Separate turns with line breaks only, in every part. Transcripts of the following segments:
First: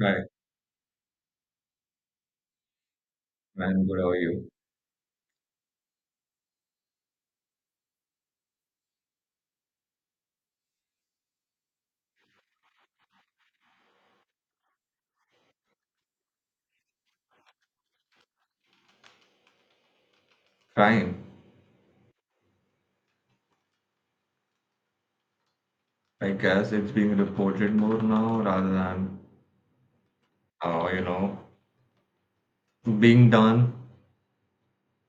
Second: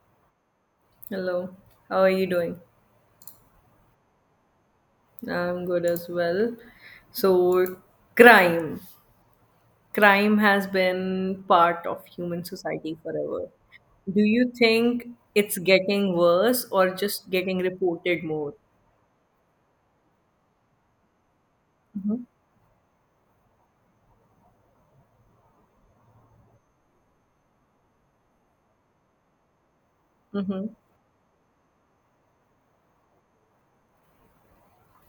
Right.
Hello, how are you doing?
I'm good. How are you?
I'm good as well. So, crime. Crime has been part of human society forever. Do you think it's getting worse or just getting reported more?
Fine.
Mm-hmm.
I guess it's being reported more now rather than
Mm-hmm.
uh, you know, being done.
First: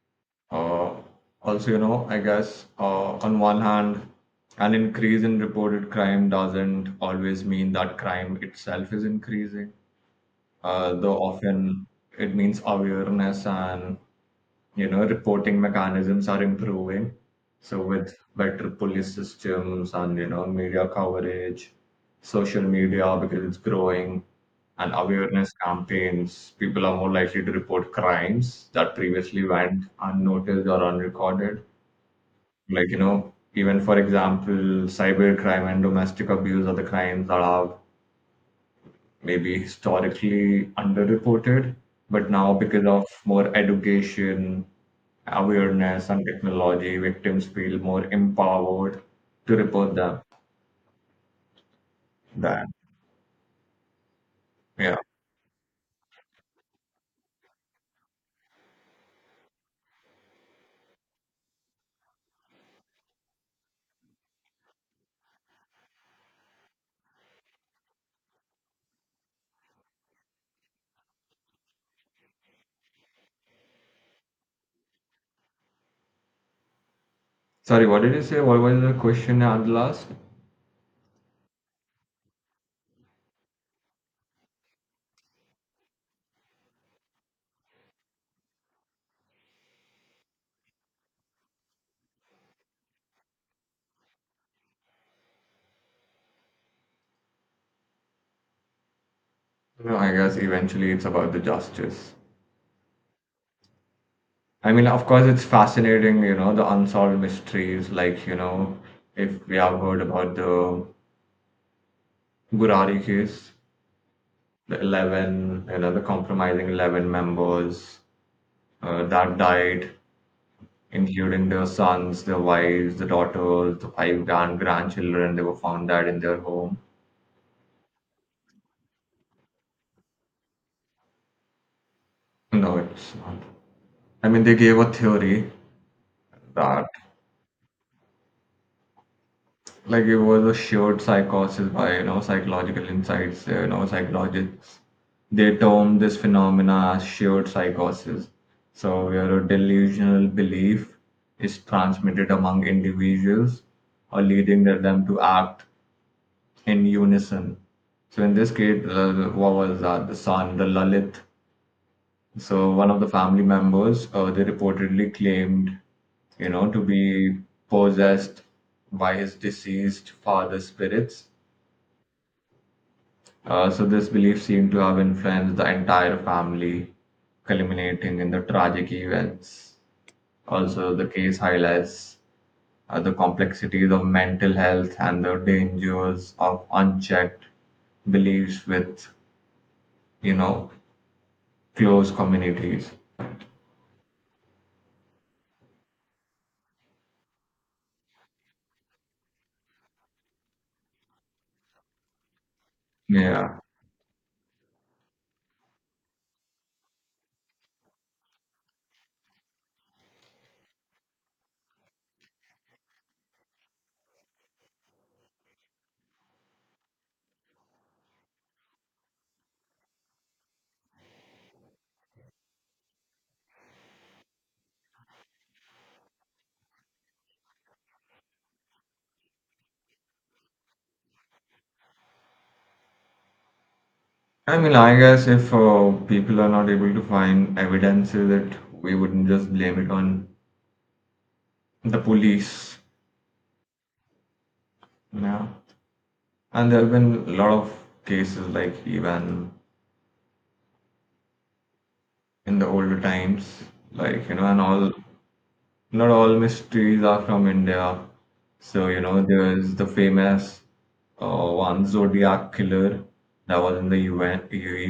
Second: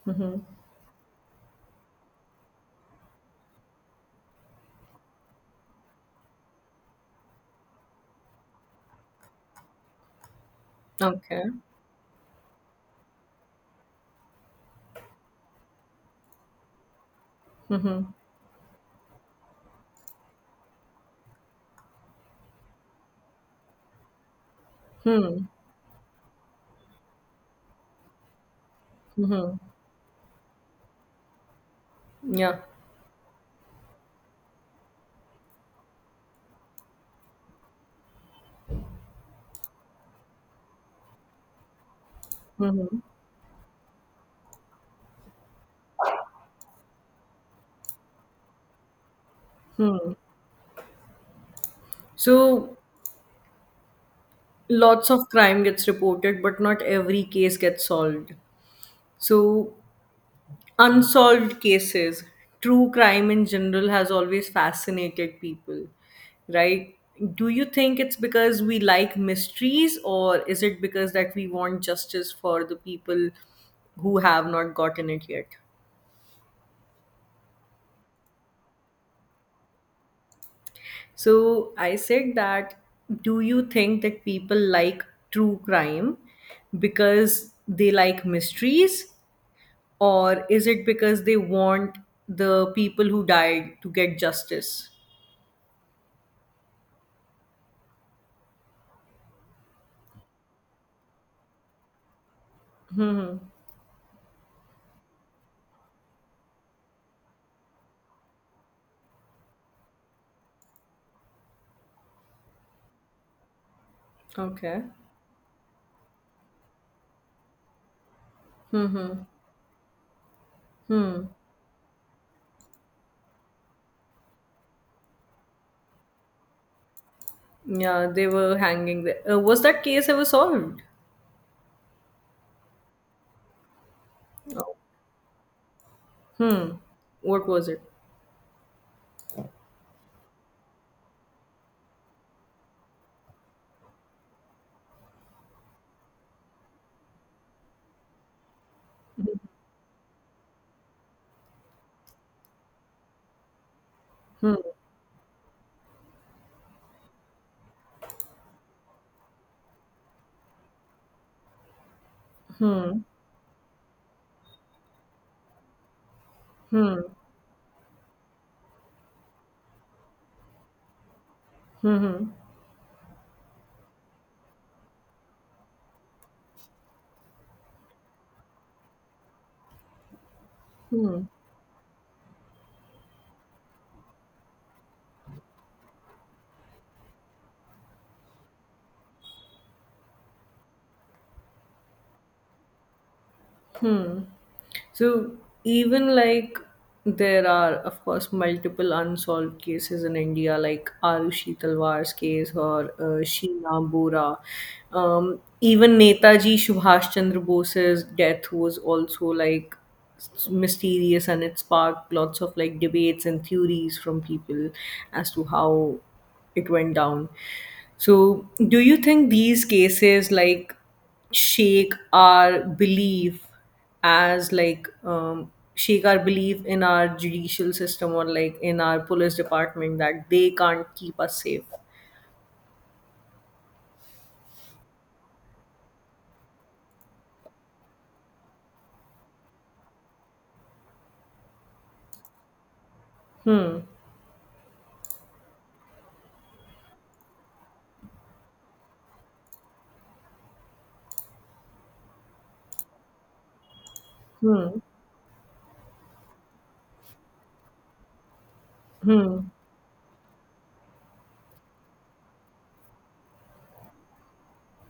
Mm-hmm.
Uh, Also, I guess on one hand, an increase in reported crime doesn't always mean that crime itself is increasing. Though
Okay.
often it means awareness and reporting mechanisms are improving. So
Mm-hmm.
with better police systems and media coverage, social media because it's growing, and
Hmm.
awareness campaigns, people are more likely to report crimes that previously
Mm-hmm.
went unnoticed or unrecorded.
Yeah.
Like even for example, cybercrime and domestic abuse are the crimes that are maybe historically underreported, but now because
Mm-hmm.
of more education awareness and technology, victims feel more empowered to report
Hmm.
them than
So,
yeah.
lots of crime gets reported, but not every case gets solved. So, unsolved cases, true crime in general has always fascinated people, right? Do you think it's because we like mysteries, or is it because that we want justice for the people who have not gotten it yet?
Sorry, what did you say? What was the question at the last?
So I said that, do you think that people like true crime because they like mysteries, or is it because they want the people who died to get justice?
No, I guess eventually it's about the justice.
Hmm, hmm.
I mean, of course, it's fascinating, the unsolved mysteries. Like, if we have heard about the Gurari case, the
Okay.
11, the compromising 11 members
Hmm.
that died,
Hmm.
including their sons, their wives, the daughters, the five grandchildren. They were found dead in their home.
Yeah, they were hanging there. Was that case ever solved?
No, it's not. I mean, they gave a theory
Hmm.
that
What was it?
like it was a shared psychosis by psychological insights. Psychologists they term this phenomena as shared psychosis. So, where a delusional belief is transmitted among individuals or
Hmm.
leading them to act in unison. So in this case, what was that? The son, the Lalit. So one
Hmm.
of the family members, they reportedly claimed, to
Hmm.
be possessed by his deceased father's spirits.
Hmm.
So this belief seemed to have influenced the entire family, culminating in the tragic events. Also,
Hmm.
the
Hmm.
case highlights the complexities of mental health and the dangers of unchecked beliefs with, you know, close communities.
Hmm. So even like there are of course multiple unsolved cases in India, like Arushi Talwar's case or
Yeah.
Sheena Bora. Even Netaji Subhash Chandra Bose's death was also like mysterious, and it sparked lots of like debates and theories from people as to how it went down. So, do you think these cases like shake our belief as like shake our in our judicial system, or like in our police department, that they can't keep us safe?
I mean, I guess if people are not able to find evidences that we wouldn't just blame it on the police, yeah. And there have been a lot of cases like even in the older times, like, you know, and
Hmm.
all Not all mysteries are from India. So,
Hmm.
there's the famous one Zodiac killer that was in the U. N.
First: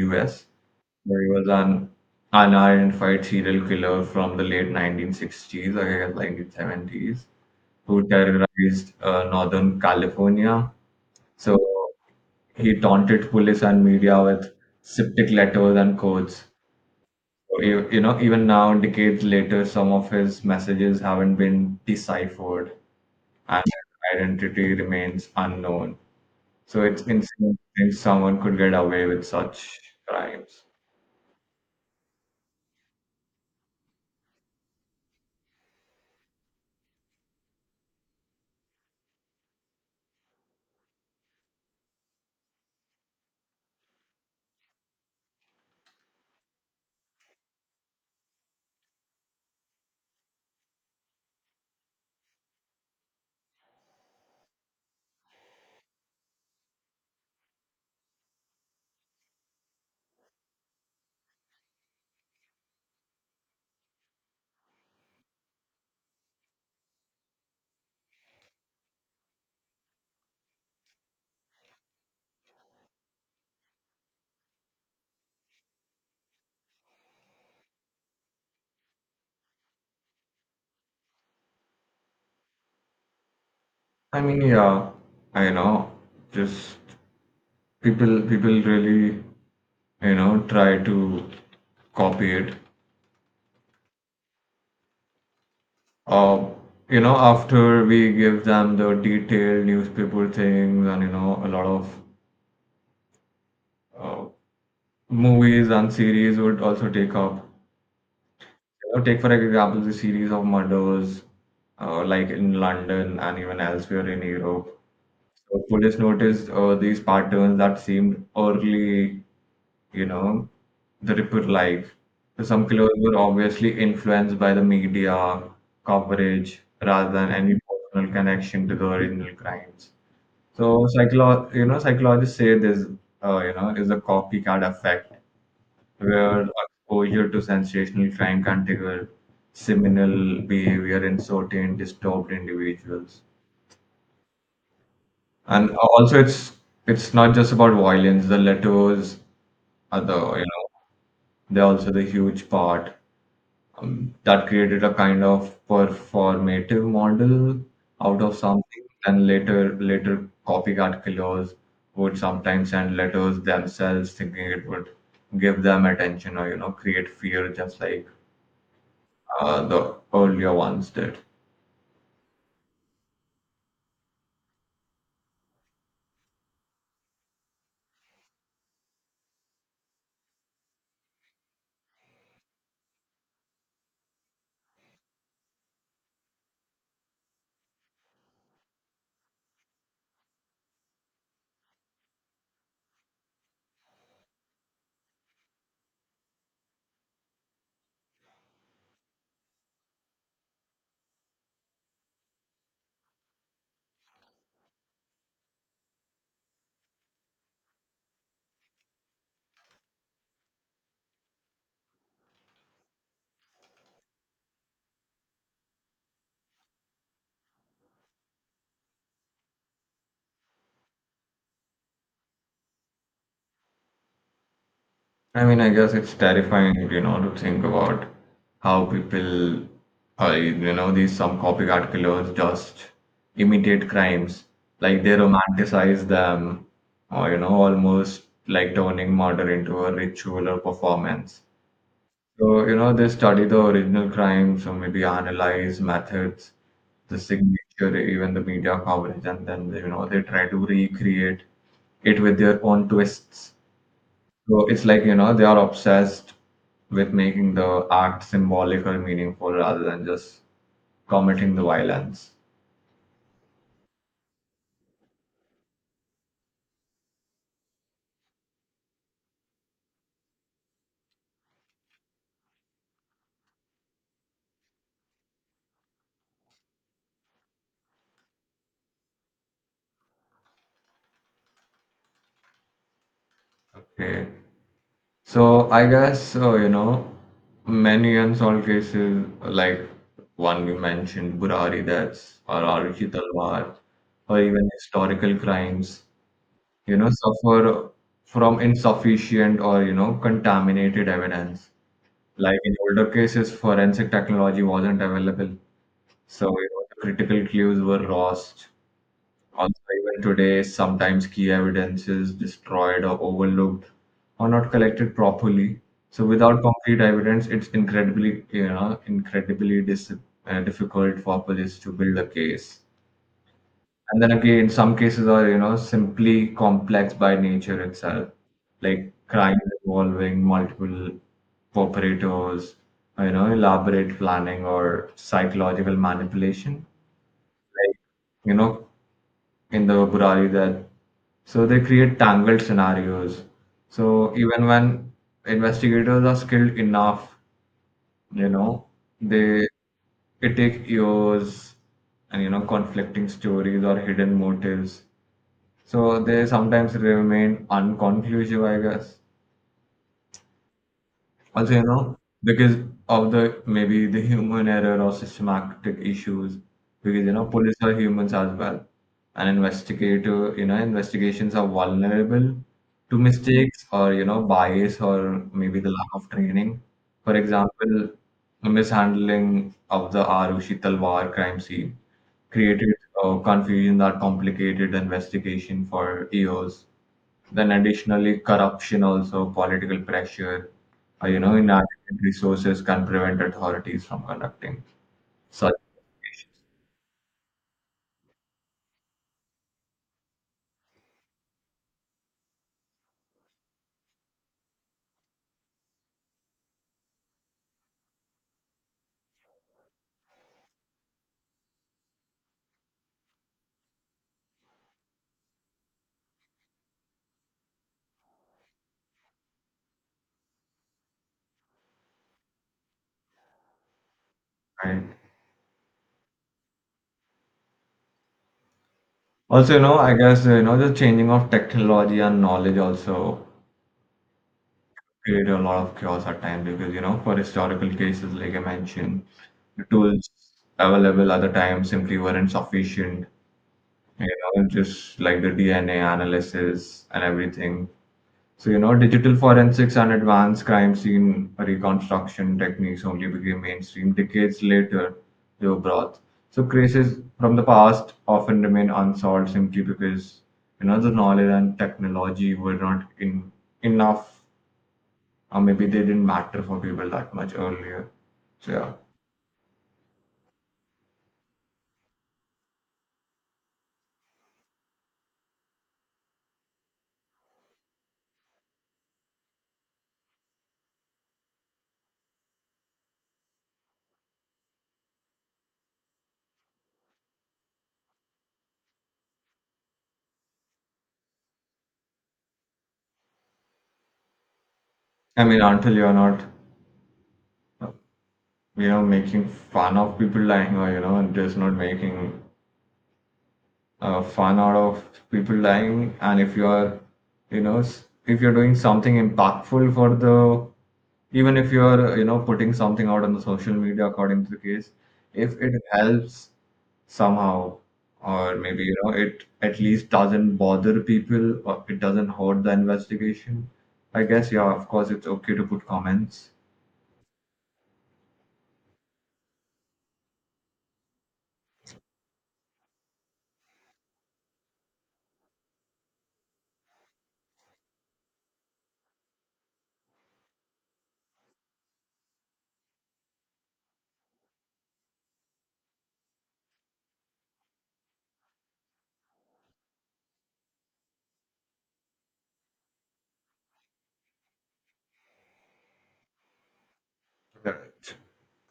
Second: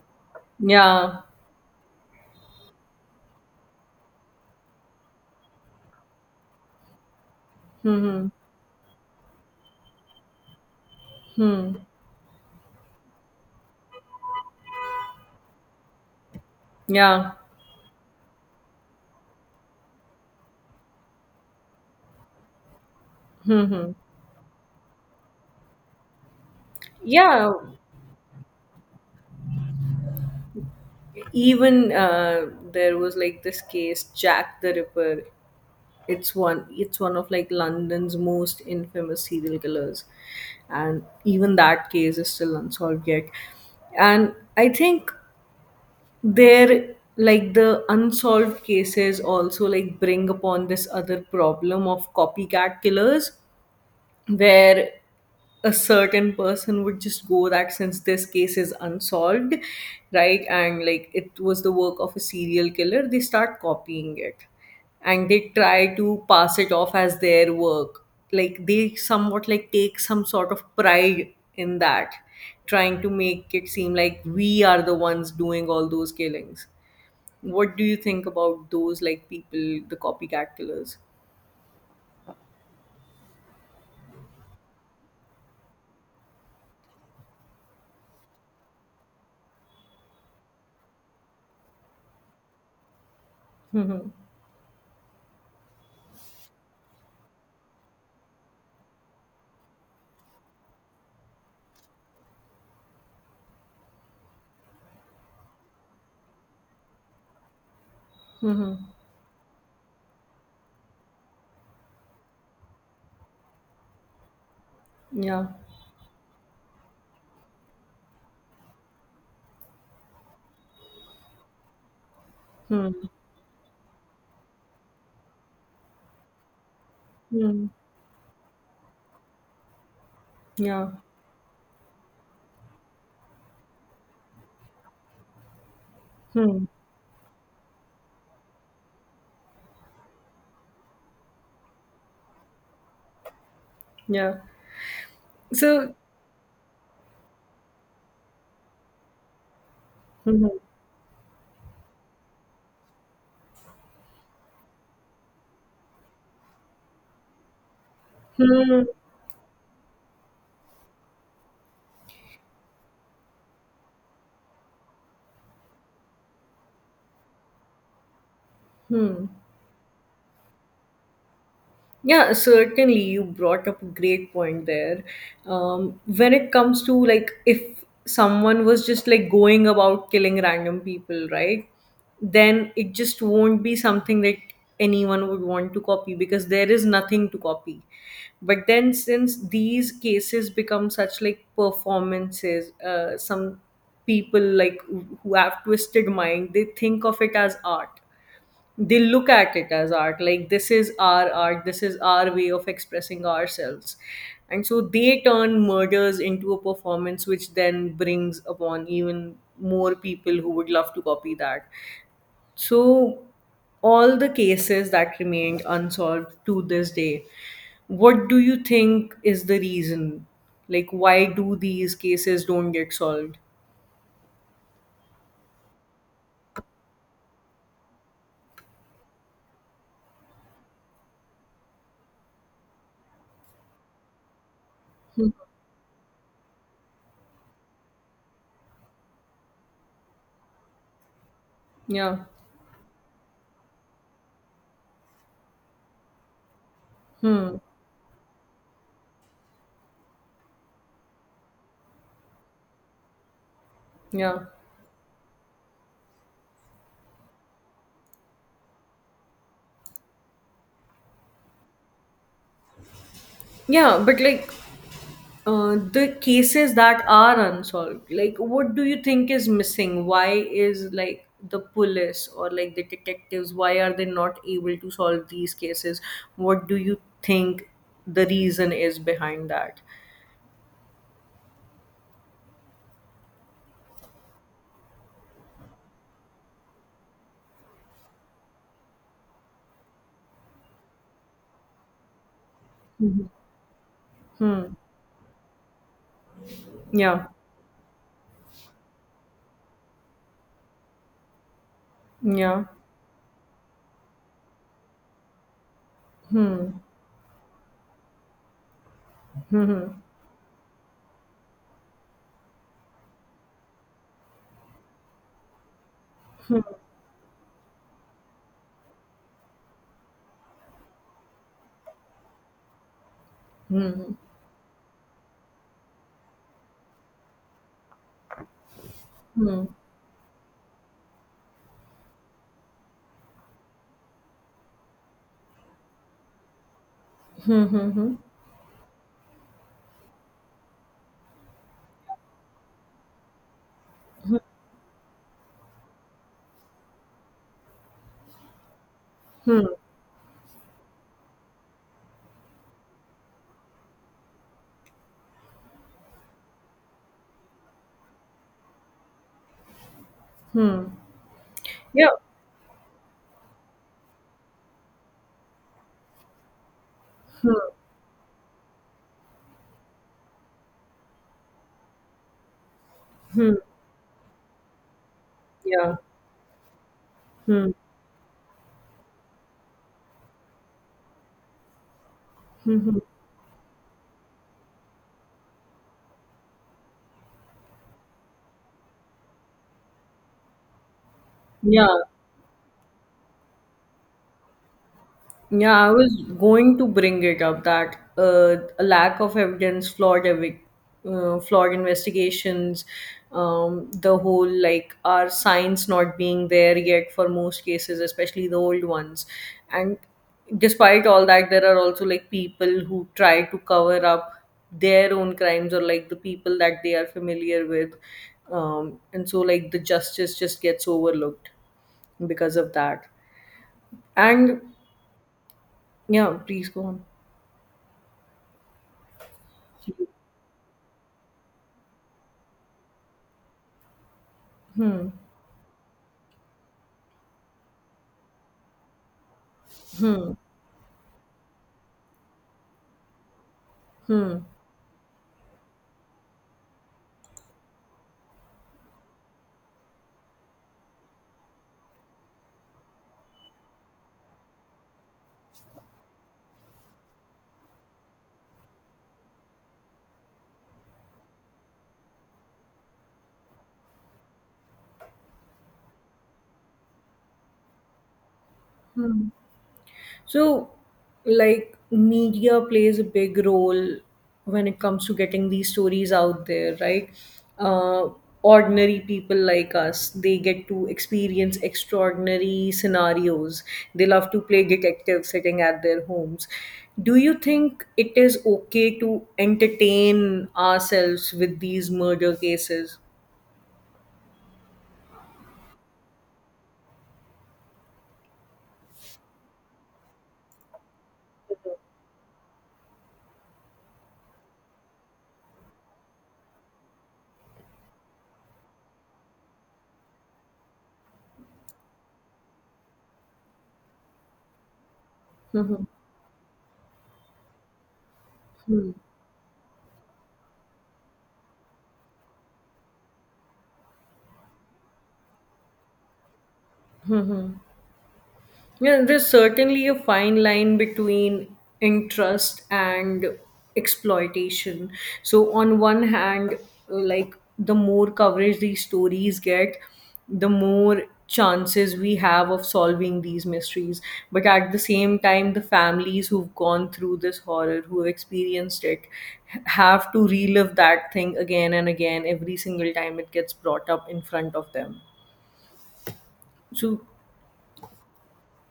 U.S.
Yeah.
where he was an unidentified serial killer from the late 1960s, I guess 1970s, who
Hmm.
terrorized Northern California. So
Hmm.
he taunted police and media with cryptic letters and codes.
Yeah.
Even now, decades later, some of his messages haven't been deciphered, and
Hmm. Hmm.
his identity remains unknown. So it's insane
Yeah.
to think someone could get away with such crimes.
Even there was like this case, Jack the Ripper. It's one. It's one of like London's most infamous serial killers, and even that case is still unsolved yet. And I think there like the unsolved cases also like bring upon this other problem of copycat killers, where a certain person would just go that since this case is unsolved, right, and like it was the work of a serial killer, they start copying it and they try to pass it off as their work. Like they somewhat like take some sort of pride in that, trying to make it seem like we are the ones doing all those killings. What do you think about those like people, the copycat killers?
I mean, yeah, I know. Just people really, try to copy it. Uh, After we give them the detailed newspaper things and, a lot of uh, movies and series would also take up.
Mm-hmm.
Take for example the series of murders, like in London and even elsewhere in Europe.
Yeah.
So police noticed these patterns that seemed early, you know, the Ripper life. So some killers
Hmm.
were obviously influenced by the media coverage rather than any
Hmm.
personal connection to the original crimes. So
Yeah.
psychologists say this, is a copycat effect where
Hmm,
exposure to sensational crime can trigger seminal behavior in certain disturbed individuals.
yeah.
And
So
also, it's not just about violence. The letters are
mhm.
they're also the huge part that created a kind of performative model out of something.
Hmm,
And later copycat killers would sometimes send letters themselves, thinking it would give them attention or create fear, just like
hmm.
the earlier ones did.
Yeah, certainly. You brought up a great point there. When it comes to like if someone was just like going about killing random people, right? Then it just won't be something that anyone would want to copy, because there is nothing to copy. But then since these cases become such like performances, some people like who have twisted mind, they think of it as art, they look at it as art, like this is our art, this is our way of expressing ourselves, and so they turn murders into a performance, which then brings upon even more people who would love to copy that. So all the cases that remained unsolved to this day, what do you think is the reason, like why do these cases don't get solved?
I mean, I guess it's terrifying, to think about how people, these some copycat killers just imitate crimes, like they romanticize them, or almost like turning murder into a ritual or performance.
Yeah.
So, they study the original crimes, or maybe analyze methods, the
Hmm.
signature, even the media coverage, and then, they try to recreate it with their own twists.
Yeah.
So it's like, they are obsessed with making the act symbolic or meaningful rather than just committing the violence.
Yeah, but like the cases that are unsolved, like what do you think is missing, why is like the police or like the detectives why are they not able to solve these cases, what do you think the reason is behind that?
Okay. So I guess, many unsolved cases, like one we mentioned, Burari deaths or Arushi Talwar, or even
Hmm.
historical crimes,
Yeah.
suffer from insufficient or, contaminated evidence. Like
Yeah.
in older cases, forensic technology wasn't available. So,
Hmm.
the critical clues were lost. Also,
Hmm.
even today, sometimes key evidence is destroyed or overlooked or not collected properly. So, without concrete evidence, it's incredibly, incredibly difficult for police to build a case.
Hmm.
And then again, some cases are, simply complex by nature itself, like
Hmm.
crimes involving multiple operators, elaborate planning or psychological manipulation
Hmm.
like
Hmm.
you know in the Burari there. So they create tangled scenarios. So even when investigators are skilled enough, you know, they
Hmm.
it take years and conflicting stories or hidden motives. So they sometimes remain unconclusive, I guess. Also, because of the maybe the human error or systematic issues, because
Hmm. Yeah.
police are humans as well. And investigations are vulnerable to
Hmm. Hmm.
mistakes or bias or maybe the
Yeah.
lack of training. For
Hmm.
example, the mishandling of the Arushi Talwar crime scene
Hmm.
created
Hmm.
confusion that complicated the investigation for years. Then additionally, corruption also, political pressure,
Yeah.
inadequate resources can prevent authorities from conducting such
Yeah, I was
issues,
going to bring it up that a lack of evidence, flawed flawed investigations, the whole like our science not being there yet for most cases, especially the old ones. And despite all that, there are also like people who try to cover up their own crimes or like the people that they are familiar with. And so like the justice just gets overlooked because of that. And
right?
yeah, please go on.
Also, I guess, the changing of technology and knowledge also
Hmm,
create a lot of chaos at times because, for historical cases, like I mentioned, the tools
hmm,
available at the time simply weren't sufficient. You
hmm,
just like the DNA analysis and everything. So, digital forensics and advanced crime scene reconstruction techniques only became mainstream decades later, they were brought. So, cases from the past often remain unsolved simply because, the knowledge and technology were not in enough, or maybe they didn't matter for people that much earlier. So, yeah.
hmm. So, like, media plays a big role when it comes to getting these stories out there, right? Uh, ordinary people like us, they get to experience extraordinary scenarios. They love to play detectives sitting at their homes. Do you think it is okay to entertain ourselves with these murder cases?
I mean, until you're not, you making fun of people lying, or, just not making fun out of people dying, and if you're you know s- if you're doing something impactful for the, even if you're putting something out on the social media according to the case, if
Hmm.
it
Hmm,
helps somehow, or maybe
hmm.
it at least doesn't bother people or it doesn't hurt the investigation, I guess, yeah, of course it's okay to put comments.
Yeah, there's certainly a fine line between interest and exploitation. So, on one hand, like the more coverage these stories get, the more chances we have of solving these mysteries. But at the same time, the families who've gone through this horror, who've experienced it, have to relive that thing again and again every single time it gets brought up in front of them. So
Correct.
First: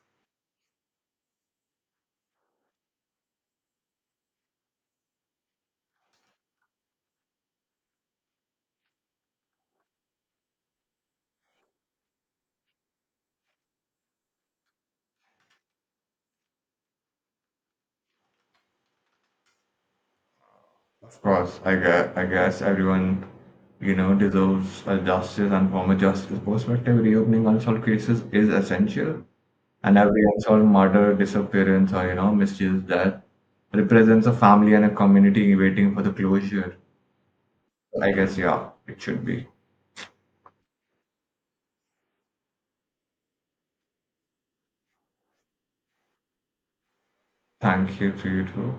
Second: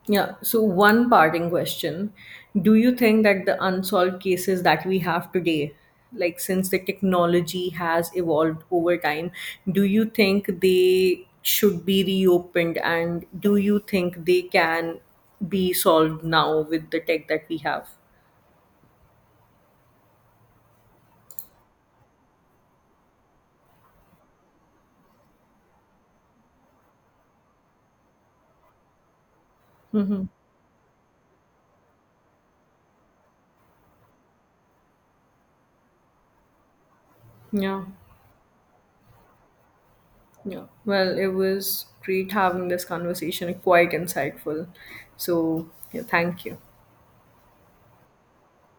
yeah. So, one parting question. Do you think that the unsolved cases that we have today, like since the technology has evolved over time, do you think they should be reopened, and do you think they can be solved now with the tech that we have?
Of course, I guess everyone, deserves a justice, and from a justice perspective, reopening unsolved cases is essential. And every
Mm-hmm.
unsolved murder, disappearance, or mischief that represents a family and a community waiting for the closure.
Yeah.
I guess, yeah, it should be.
Yeah. Well, it was great having this conversation, quite insightful. So, yeah, thank you.
Thank you to you too.